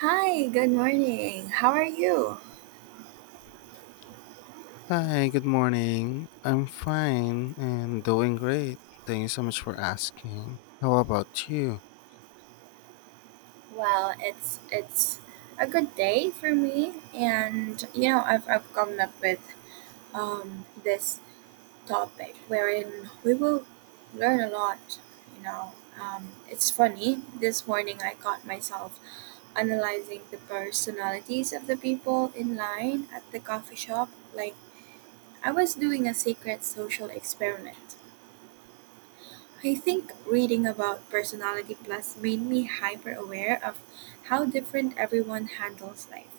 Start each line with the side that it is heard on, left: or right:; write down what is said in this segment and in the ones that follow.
right: Hi, good morning. How are you?
left: Hi, good morning. I'm fine and doing great. Thank you so much for asking. How about you?
right: Well, it's a good day for me, and you know I've come up with this topic wherein we will learn a lot. You know, it's funny. This morning I caught myself analyzing the personalities of the people in line at the coffee shop, like I was doing a secret social experiment. I think reading about Personality Plus made me hyper aware of how different everyone handles life.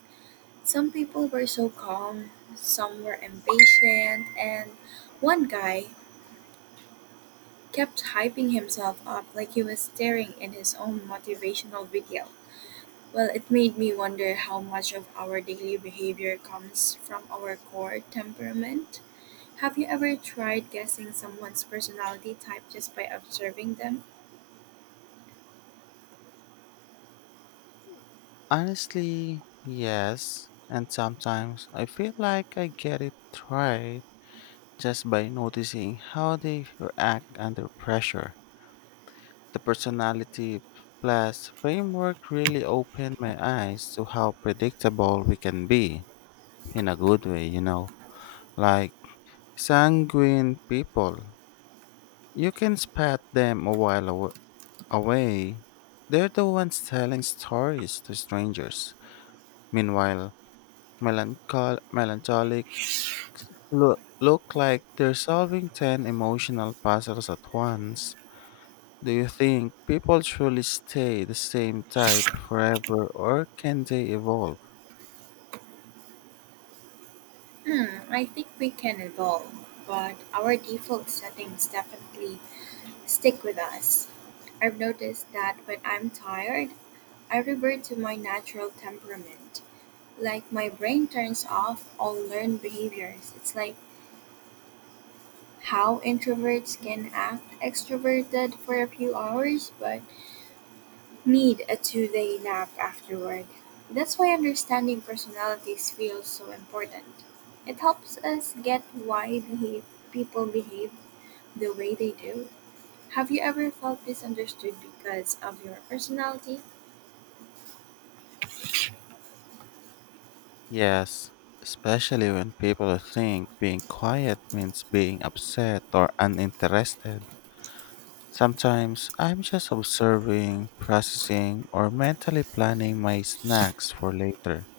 right: Some people were so calm, some were impatient, and one guy kept hyping himself up like he was staring in his own motivational video. Well, it made me wonder how much of our daily behavior comes from our core temperament. Have you ever tried guessing someone's personality type just by observing them?
left: Honestly, yes. And sometimes I feel like I get it right just by noticing how they react under pressure. The personality plus framework really opened my eyes to how predictable we can be in a good way, you know. Like sanguine people you can spot them away. They're the ones telling stories to strangers. Meanwhile, melancholic look like they're solving 10 emotional puzzles at once. Do you think people truly stay the same type forever, or can they evolve?
right: Hmm, I think we can evolve, but our default settings definitely stick with us. I've noticed that when I'm tired, I revert to my natural temperament. Like my brain turns off all learned behaviors. It's like how introverts can act extroverted for a few hours but need a 2 day nap afterward. That's why understanding personalities feels so important. It helps us get people behave the way they do. Have you ever felt misunderstood because of your personality?
left: Yes, especially when people think being quiet means being upset or uninterested. Sometimes I'm just observing, processing, or mentally planning my snacks for later.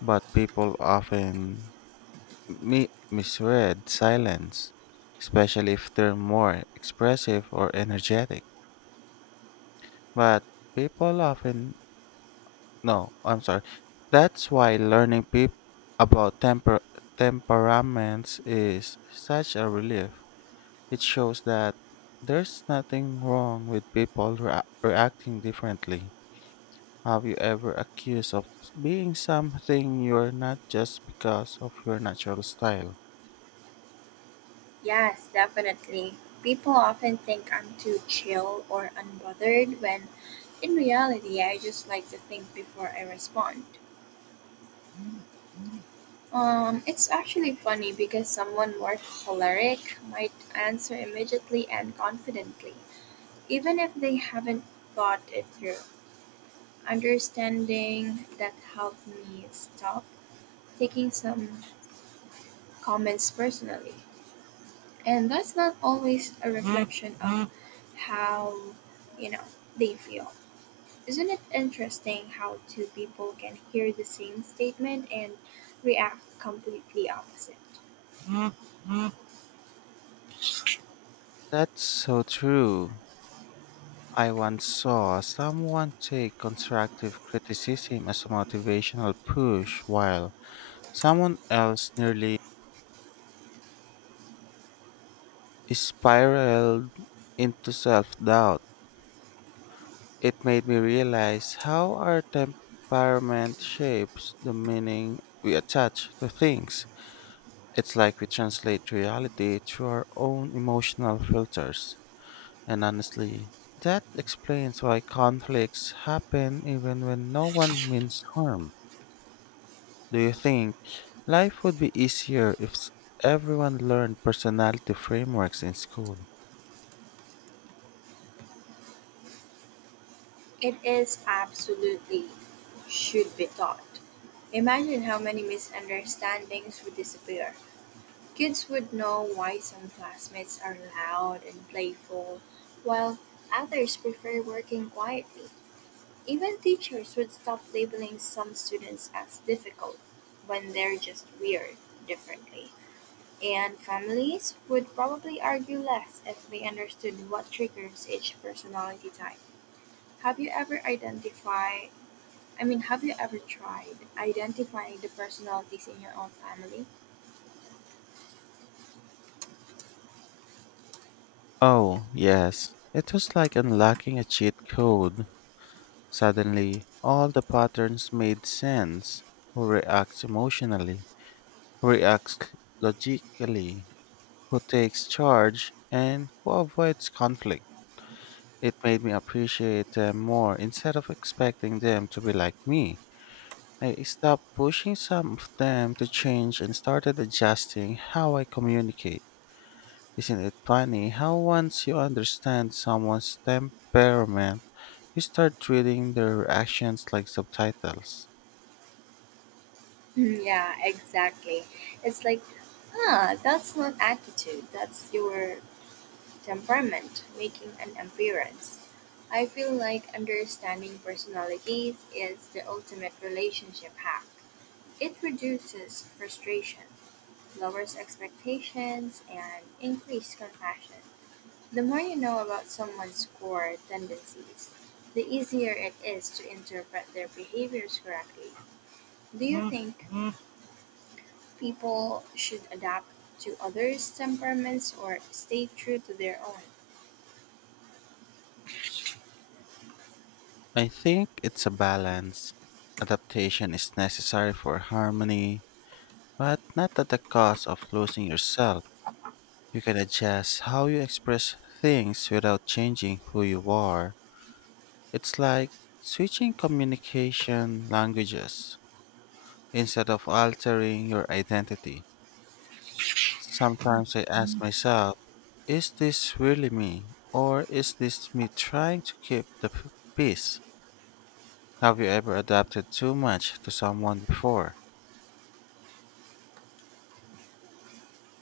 left: But people often misread silence, especially if they're more expressive or energetic. But people often No, I'm sorry. That's why learning about temperaments is such a relief. It shows that there's nothing wrong with people reacting differently. Have you ever accused of being something you're not just because of your natural style?
right: Yes, definitely. People often think I'm too chill or unbothered when in reality I just like to think before I respond. It's actually funny because someone more choleric might answer immediately and confidently, even if they haven't thought it through. Understanding that helped me stop taking some comments personally. And that's not always a reflection of how you know they feel. Isn't it interesting how two people can hear the same statement and react completely opposite?
left: That's so true. I once saw someone take constructive criticism as a motivational push while someone else nearly spiraled into self doubt. It made me realize how our temperament shapes the meaning we attach to things. It's like we translate reality through our own emotional filters. And honestly, that explains why conflicts happen even when no one means harm. Do you think life would be easier if s- everyone learned personality frameworks in school?
right: It is absolutely should be taught. Imagine how many misunderstandings would disappear. Kids would know why some classmates are loud and playful while others prefer working quietly. Even teachers would stop labeling some students as difficult when they're just weird differently. And families would probably argue less if they understood what triggers each personality type. Have you ever identified? I mean, have you ever tried identifying the personalities in your own family?
left: Oh, yes. It was like unlocking a cheat code. Suddenly, all the patterns made sense. Who reacts emotionally? Who reacts logically? Who takes charge, and who avoids conflict? It made me appreciate them more instead of expecting them to be like me. I stopped pushing some of them to change and started adjusting how I communicate. Isn't it funny how, once you understand someone's temperament, you start treating their actions like subtitles?
right: Mm, yeah, exactly. It's like, huh, that's not attitude, that's your temperament making an appearance. I feel like understanding personalities is the ultimate relationship hack. It reduces frustration, lowers expectations, and increases compassion. The more you know about someone's core tendencies, the easier it is to interpret their behaviors correctly. Do you think people should adapt to others' temperaments or stay true to their own?
left: I think it's a balance. Adaptation is necessary for harmony, but not at the cost of losing yourself. You can adjust how you express things without changing who you are. It's like switching communication languages instead of altering your identity. Sometimes I ask myself, is this really me? Or is this me trying to keep the peace? Have you ever adapted too much to someone before?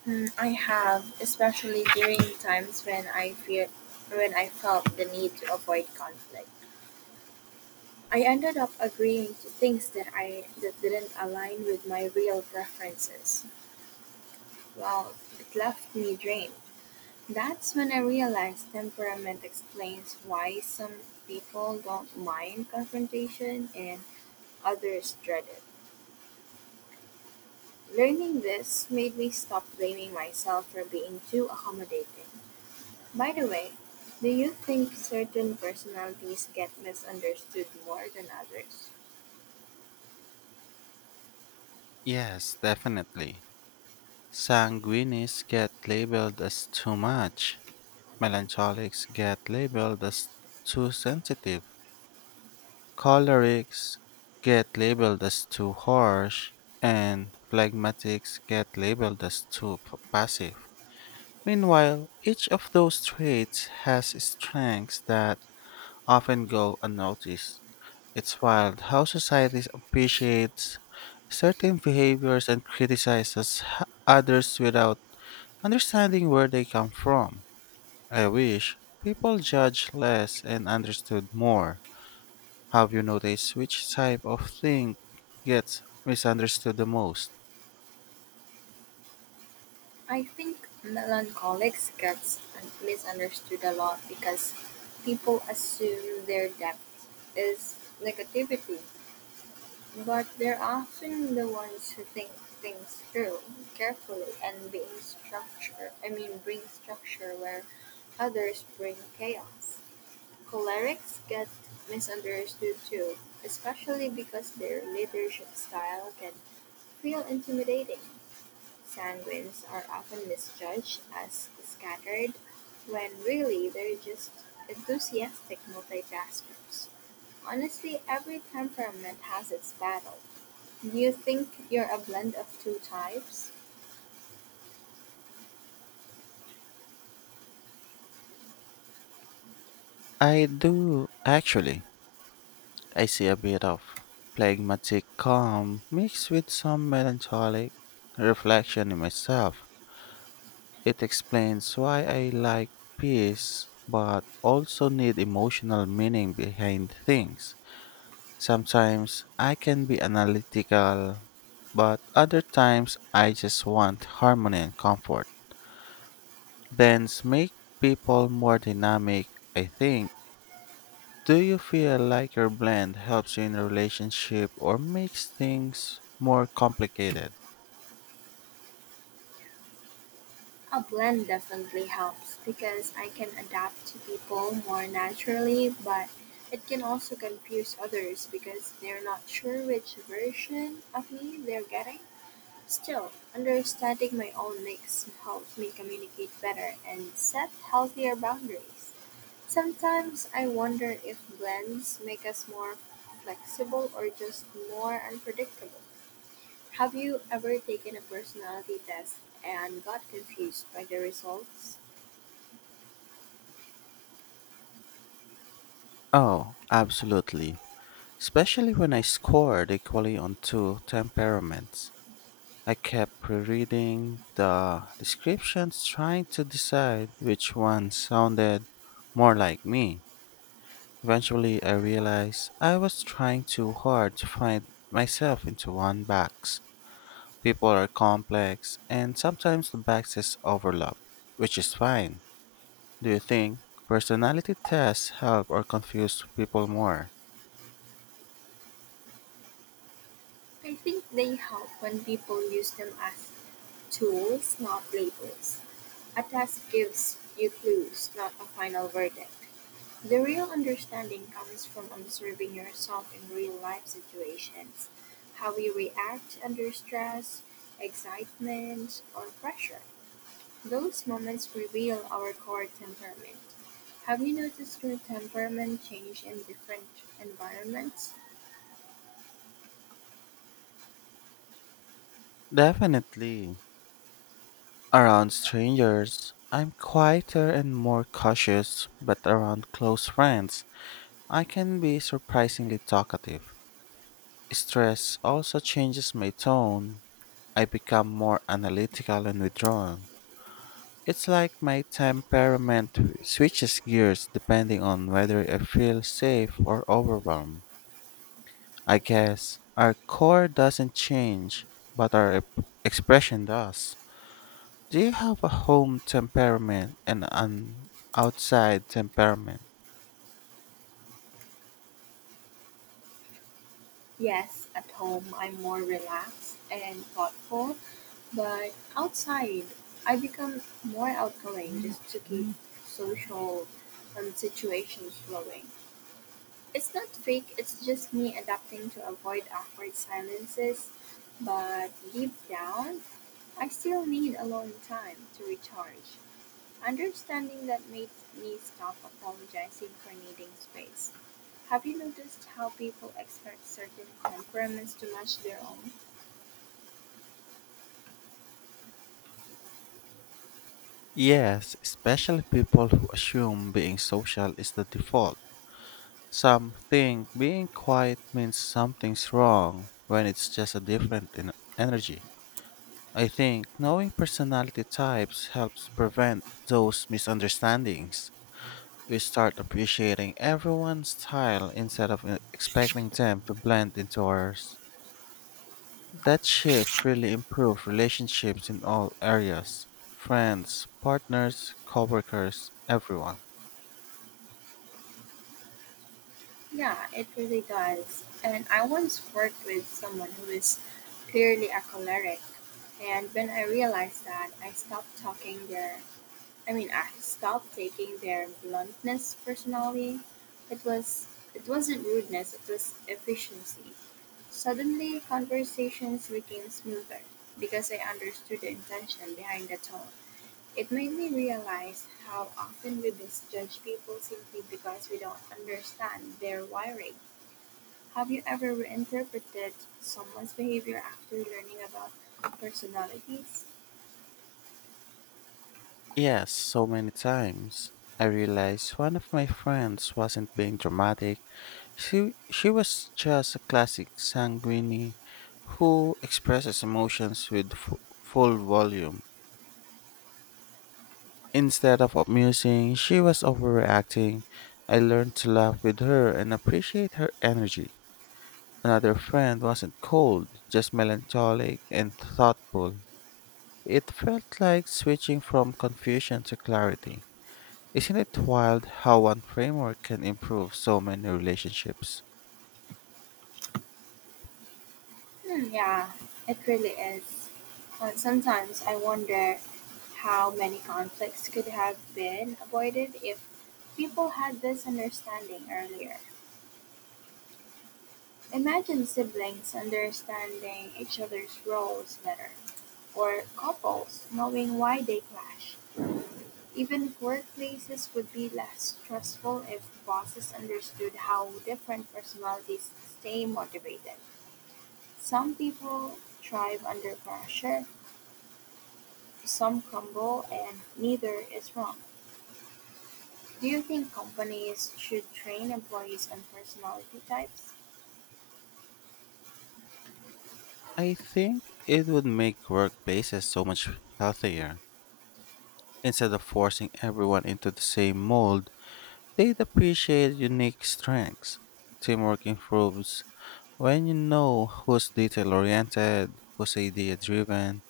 right: Mm, I have, especially during times when I felt the need to avoid conflict. I ended up agreeing to things that I that didn't align with my real preferences. Well, it left me drained. That's when I realized temperament explains why some people don't mind confrontation and others dread it. Learning this made me stop blaming myself for being too accommodating. By the way, do you think certain personalities get misunderstood more than others?
left: Yes, definitely. Sanguinis get labeled as too much. Melancholics get labeled as too sensitive, cholerics get labeled as too harsh, and phlegmatics get labeled as too passive. Meanwhile, each of those traits has strengths that often go unnoticed. It's wild how society appreciates certain behaviors and criticizes others without understanding where they come from. I wish people judge less and understood more. Have you noticed which type of thing gets misunderstood the most?
right: I think melancholics get misunderstood a lot because people assume their depth is negativity, but they're often the ones who think things through carefully and being structure. I mean, bring structure where others bring chaos. Cholerics get misunderstood too, especially because their leadership style can feel intimidating. Sanguines are often misjudged as scattered when really they're just enthusiastic multitaskers. Honestly, every temperament has its battle. Do you think you're a blend of two types?
left: I do, actually. I see a bit of phlegmatic calm mixed with some melancholic reflection in myself. It explains why I like peace but also need emotional meaning behind things. Sometimes I can be analytical, but other times I just want harmony and comfort. Blends make people more dynamic, I think. Do you feel like your blend helps you in a relationship or makes things more complicated?
right: A blend definitely helps because I can adapt to people more naturally, but it can also confuse others because they're not sure which version of me they're getting. Still, understanding my own mix helps me communicate better and set healthier boundaries. Sometimes I wonder if blends make us more flexible or just more unpredictable. Have you ever taken a personality test and got confused by the results?
left: Oh, absolutely. Especially when I scored equally on two temperaments. I kept rereading the descriptions trying to decide which one sounded more like me. Eventually, I realized I was trying too hard to find myself into one box. People are complex, and sometimes the boxes overlap, which is fine. Do you think personality tests help or confuse people more?
right: I think they help when people use them as tools, not labels. A task gives you clues, not a final verdict. The real understanding comes from observing yourself in real life situations, how you react under stress, excitement, or pressure. Those moments reveal our core temperament. Have you noticed your temperament change in different environments?
left: Definitely. Around strangers, I'm quieter and more cautious, but around close friends, I can be surprisingly talkative. Stress also changes my tone. I become more analytical and withdrawn. It's like my temperament switches gears depending on whether I feel safe or overwhelmed. I guess our core doesn't change, but our expression does. Do you have a home temperament and an outside temperament?
right: Yes, at home I'm more relaxed and thoughtful, but outside I become more outgoing just to keep social situations flowing. It's not fake, it's just me adapting to avoid awkward silences, but deep down, I still need alone time to recharge. Understanding that made me stop apologizing for needing space. Have you noticed how people expect certain temperaments to match their own?
left: Yes, especially people who assume being social is the default. Some think being quiet means something's wrong when it's just a different in energy. I think knowing personality types helps prevent those misunderstandings. We start appreciating everyone's style instead of expecting them to blend into ours. That shift really improved relationships in all areas: friends, partners, coworkers, everyone.
right: Yeah, it really does. And I once worked with someone who is clearly a choleric, and when I realized that, I mean, I stopped taking their bluntness personally. It was it wasn't rudeness, it was efficiency. Suddenly, conversations became smoother because I understood the intention behind the tone. It made me realize how often we misjudge people simply because we don't understand their wiring. Have you ever reinterpreted someone's behavior after learning about personalities?
left: Yes, so many times. I realized one of my friends wasn't being dramatic. She was just a classic sanguine who expresses emotions with full volume. Instead of amusing, she was overreacting. I learned to laugh with her and appreciate her energy. Another friend wasn't cold, just melancholic and thoughtful. It felt like switching from confusion to clarity. Isn't it wild how one framework can improve so many relationships?
right: Hmm, yeah, it really is. And sometimes I wonder how many conflicts could have been avoided if people had this understanding earlier. Imagine siblings understanding each other's roles better, or couples knowing why they clash. Even workplaces would be less stressful if bosses understood how different personalities stay motivated. Some people thrive under pressure. Some grumble, and neither is wrong. Do you think companies should train employees on personality types?
left: I think it would make workplaces so much healthier. Instead of forcing everyone into the same mold, they'd appreciate unique strengths. Teamwork improves when you know who's detail oriented, who's idea driven,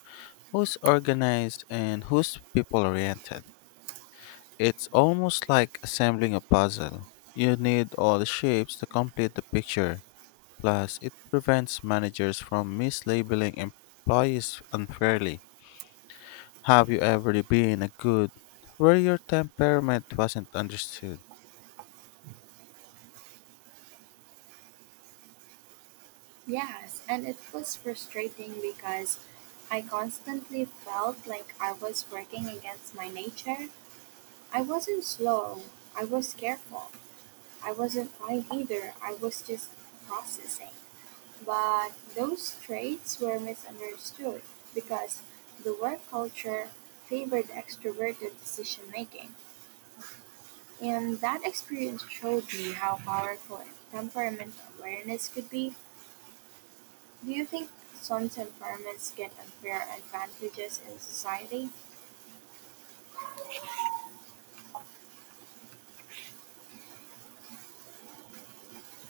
left: who's organized, and who's people oriented. It's almost like assembling a puzzle. You need all the shapes to complete the picture. Plus, it prevents managers from mislabeling employees unfairly. Have you ever been a good where your temperament wasn't understood?
right: Yes, and it was frustrating because I constantly felt like I was working against my nature. I wasn't slow, I was careful. I wasn't quiet either, I was just processing. But those traits were misunderstood because the work culture favored extroverted decision making. And that experience showed me how powerful temperament awareness could be. Do you think some temperaments get unfair advantages in society?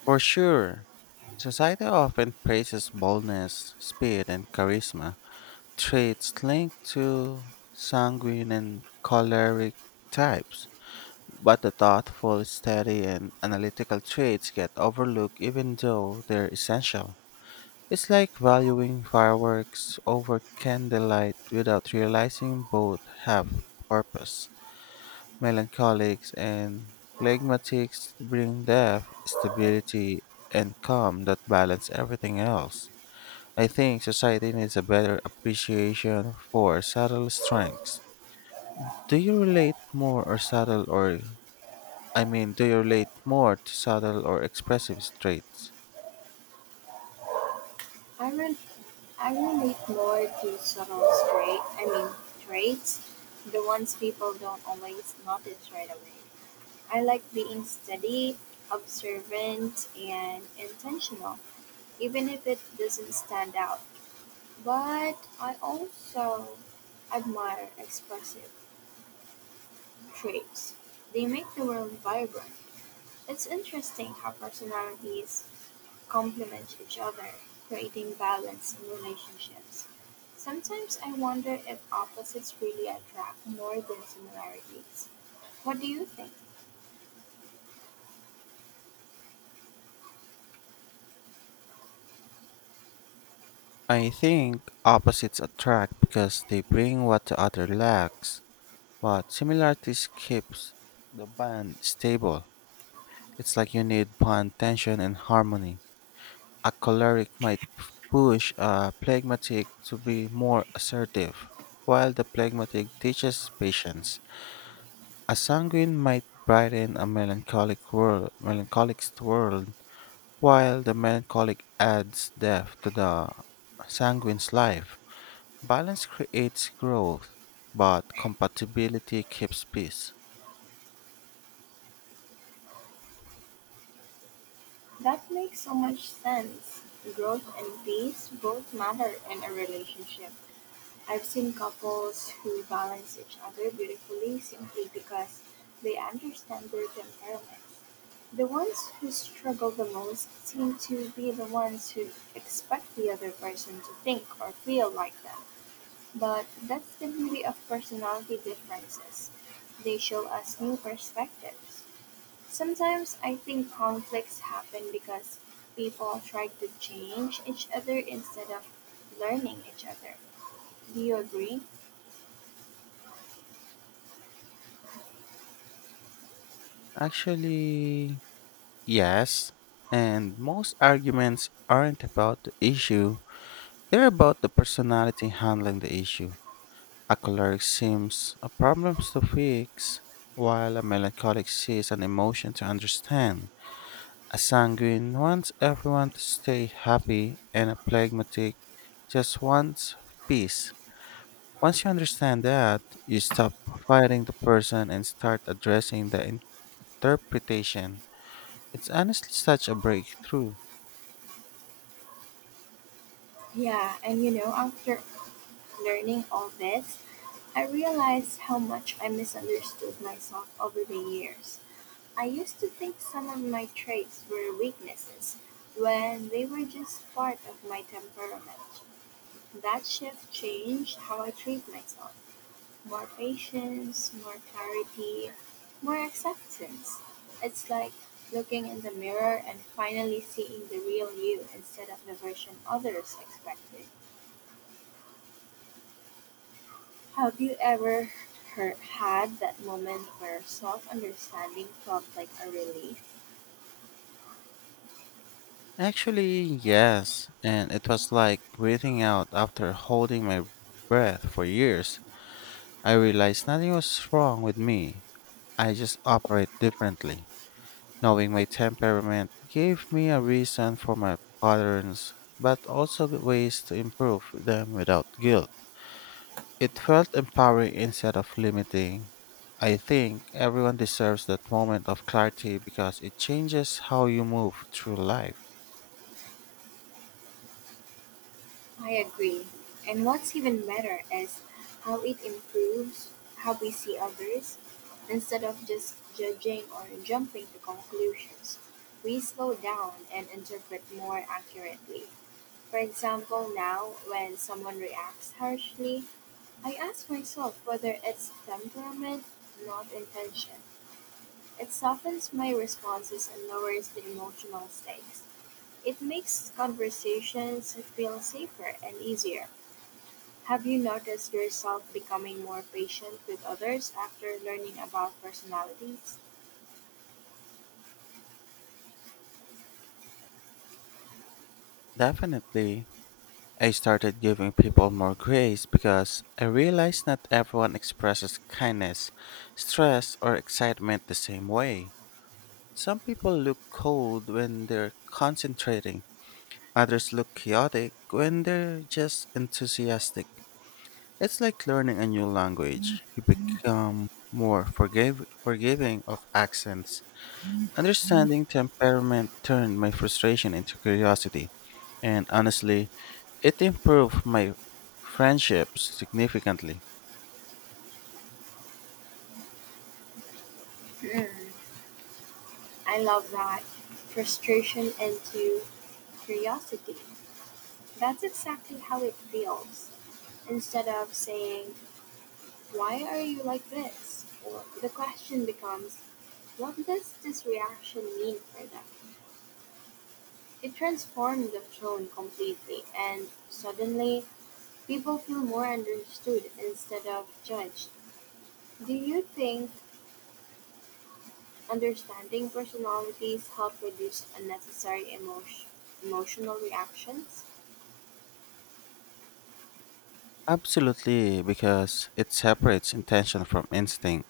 left: For sure. Society often praises boldness, speed, and charisma, traits linked to sanguine and choleric types. But the thoughtful, steady, and analytical traits get overlooked even though they're essential. It's like valuing fireworks over candlelight without realizing both have purpose. Melancholics and phlegmatics bring depth, stability, and calm that balance everything else. I think society needs a better appreciation for subtle strengths. Do you relate more or subtle or I mean, do you relate more to subtle or expressive traits?
right: I, re- I relate more to subtle trait, I mean traits, the ones people don't always notice right away. I like being steady, observant, and intentional, even if it doesn't stand out. But I also admire expressive traits. They make the world vibrant. It's interesting how personalities complement each other, creating balance in relationships. Sometimes I wonder if opposites really attract more than similarities. What do you think?
left: I think opposites attract because they bring what the other lacks, but similarities keeps the bond stable. It's like you need bond tension and harmony. A choleric might push a phlegmatic to be more assertive, while the phlegmatic teaches patience. A sanguine might brighten a melancholic world, while the melancholic adds depth to the sanguine's life. Balance creates growth, but compatibility keeps peace.
right: That makes so much sense. Growth and peace both matter in a relationship. I've seen couples who balance each other beautifully simply because they understand their temperament. The ones who struggle the most seem to be the ones who expect the other person to think or feel like them. But that's the beauty of personality differences. They show us new perspectives. Sometimes I think conflicts happen because people try to change each other instead of learning each other. Do you agree?
left: Actually, yes. And most arguments aren't about the issue, they're about the personality handling the issue. A choleric seems a problem to fix, while a melancholic sees an emotion to understand. A sanguine wants everyone to stay happy, and a phlegmatic just wants peace. Once you understand that, you stop fighting the person and start addressing the interpretation. It's honestly such a breakthrough.
right: Yeah, and you know, after learning all this, I realized how much I misunderstood myself over the years. I used to think some of my traits were weaknesses when they were just part of my temperament. That shift changed how I treat myself. More patience, more clarity, more acceptance. It's like looking in the mirror and finally seeing the real you instead of the version others expected. Have you ever her had that moment where self understanding felt like a relief?
left: Actually, yes, and it was like breathing out after holding my breath for years. I realized nothing was wrong with me. I just operate differently. Knowing my temperament gave me a reason for my patterns, but also ways to improve them without guilt. It felt empowering instead of limiting. I think everyone deserves that moment of clarity because it changes how you move through life.
right: I agree. And what's even better is how it improves how we see others. Instead of just judging or jumping to conclusions, we slow down and interpret more accurately. For example, now when someone reacts harshly, I ask myself whether it's temperament, not intention. It softens my responses and lowers the emotional stakes. It makes conversations feel safer and easier. Have you noticed yourself becoming more patient with others after learning about personalities?
left: Definitely. I started giving people more grace because I realized not everyone expresses kindness, stress, or excitement the same way. Some people look cold when they're concentrating, others look chaotic when they're just enthusiastic. It's like learning a new language. You become more forgiving of accents. Understanding temperament turned my frustration into curiosity, and honestly, it improved my friendships significantly.
right: Hmm, I love that. Frustration into curiosity. That's exactly how it feels. Instead of saying, "Why are you like this?" Or the question becomes, "What does this reaction mean for them?" It transformed the tone completely, and suddenly people feel more understood instead of judged. Do you think understanding personalities help reduce emotional reactions?
left: Absolutely, because it separates intention from instinct.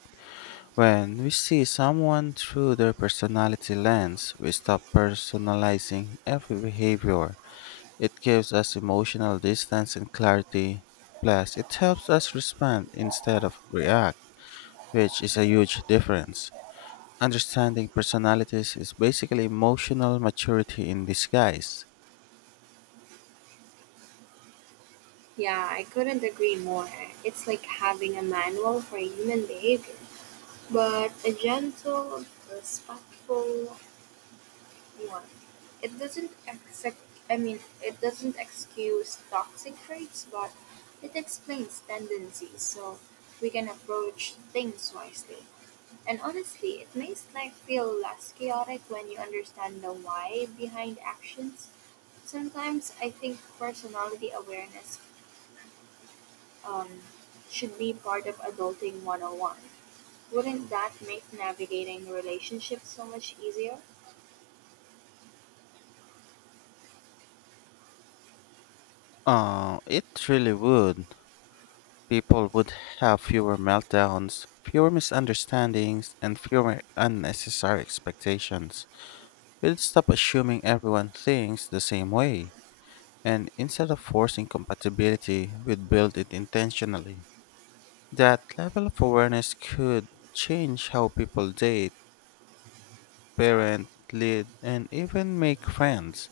left: When we see someone through their personality lens, we stop personalizing every behavior. It gives us emotional distance and clarity. Plus, it helps us respond instead of react, which is a huge difference. Understanding personalities is basically emotional maturity in disguise.
right: Yeah, I couldn't agree more. It's like having a manual for human behavior, but a gentle, respectful one. It doesn't exact I mean It doesn't excuse toxic traits, but it explains tendencies so we can approach things wisely. And honestly, it makes life feel less chaotic when you understand the why behind actions. Sometimes I think personality awareness um, should be part of Adulting 101. Wouldn't that make navigating relationships so much easier?
left: It really would. People would have fewer meltdowns, fewer misunderstandings, and fewer unnecessary expectations. We'd stop assuming everyone thinks the same way, and instead of forcing compatibility, we'd build it intentionally. That level of awareness could change how people date, parent, lead, and even make friends.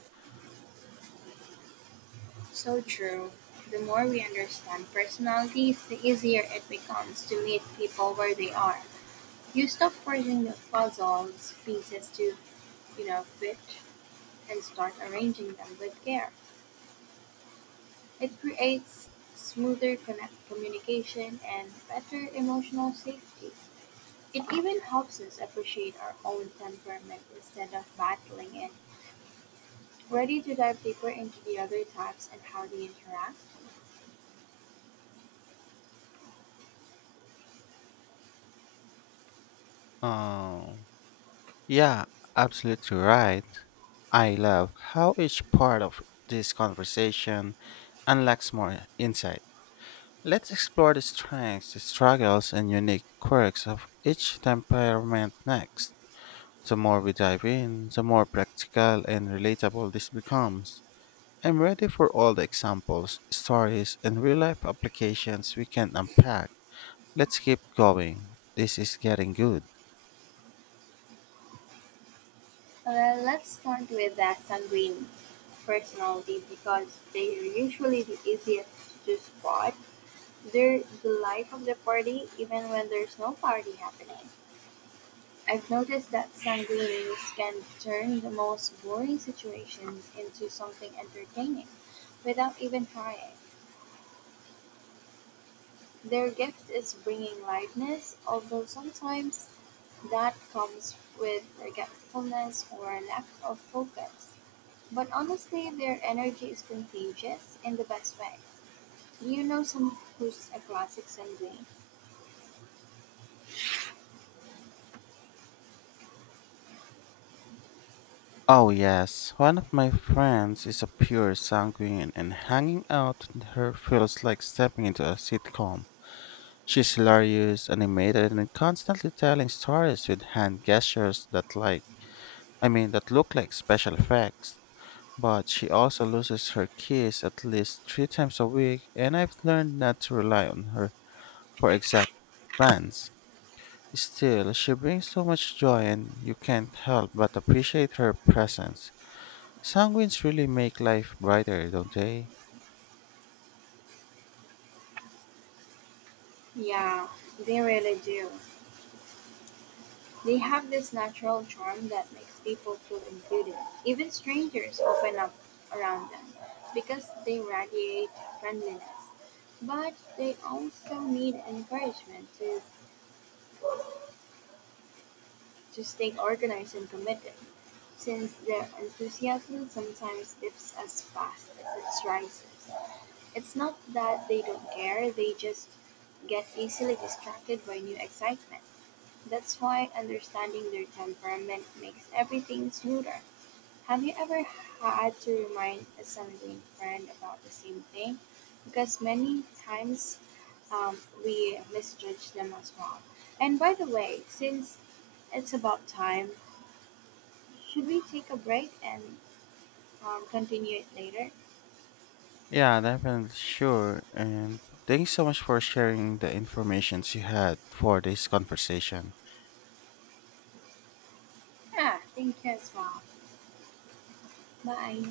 right: So true. The more we understand personalities, the easier it becomes to meet people where they are. You stop forcing the puzzle's pieces to, fit, and start arranging them with care. It creates smoother connect communication and better emotional safety. It even helps us appreciate our own temperament instead of battling it. Ready to dive deeper into the other types and how they interact?
left: Um, yeah, Absolutely right. I love how each part of this conversation unlocks more insight. Let's explore the strengths, the struggles, and unique quirks of each temperament next. The more we dive in, the more practical and relatable this becomes. I'm ready for all the examples, stories, and real life applications we can unpack. Let's keep going. This is getting good.
right: Well, let's start with the sanguine personality because they are usually the easiest to spot. They're the life of the party even when there's no party happening. I've noticed that sanguines can turn the most boring situations into something entertaining without even trying. Their gift is bringing lightness, although sometimes that comes with forgetfulness or a lack of focus. But honestly, their energy is contagious in the best way. You know some who's a classic someday.
left: Oh, yes, one of my friends is a pure sanguine, and hanging out with her feels like stepping into a sitcom. She's hilarious, animated, and constantly telling stories with hand gestures that I mean, that look like special effects. But she also loses her keys at least 3 times a week, and I've learned not to rely on her for exact plans. Still, she brings so much joy and you can't help but appreciate her presence. Sanguines really make life brighter, don't they?
right: Yeah, they really do. They have this natural charm that makes people feel included. Even strangers open up around them because they radiate friendliness. But they also need encouragement to stay organized and committed, since their enthusiasm sometimes dips as fast as it rises. It's not that they don't care, they just get easily distracted by new excitement. That's why understanding their temperament makes everything smoother. Have you ever had to remind a sibling friend about the same thing? Because many times um, we misjudge them as well. And by the way, since it's about time, should we take a break and continue it later?
left: Yeah, definitely sure. And thanks so much for sharing the information you had for this conversation.
right: Ah, thank you as well. Bye.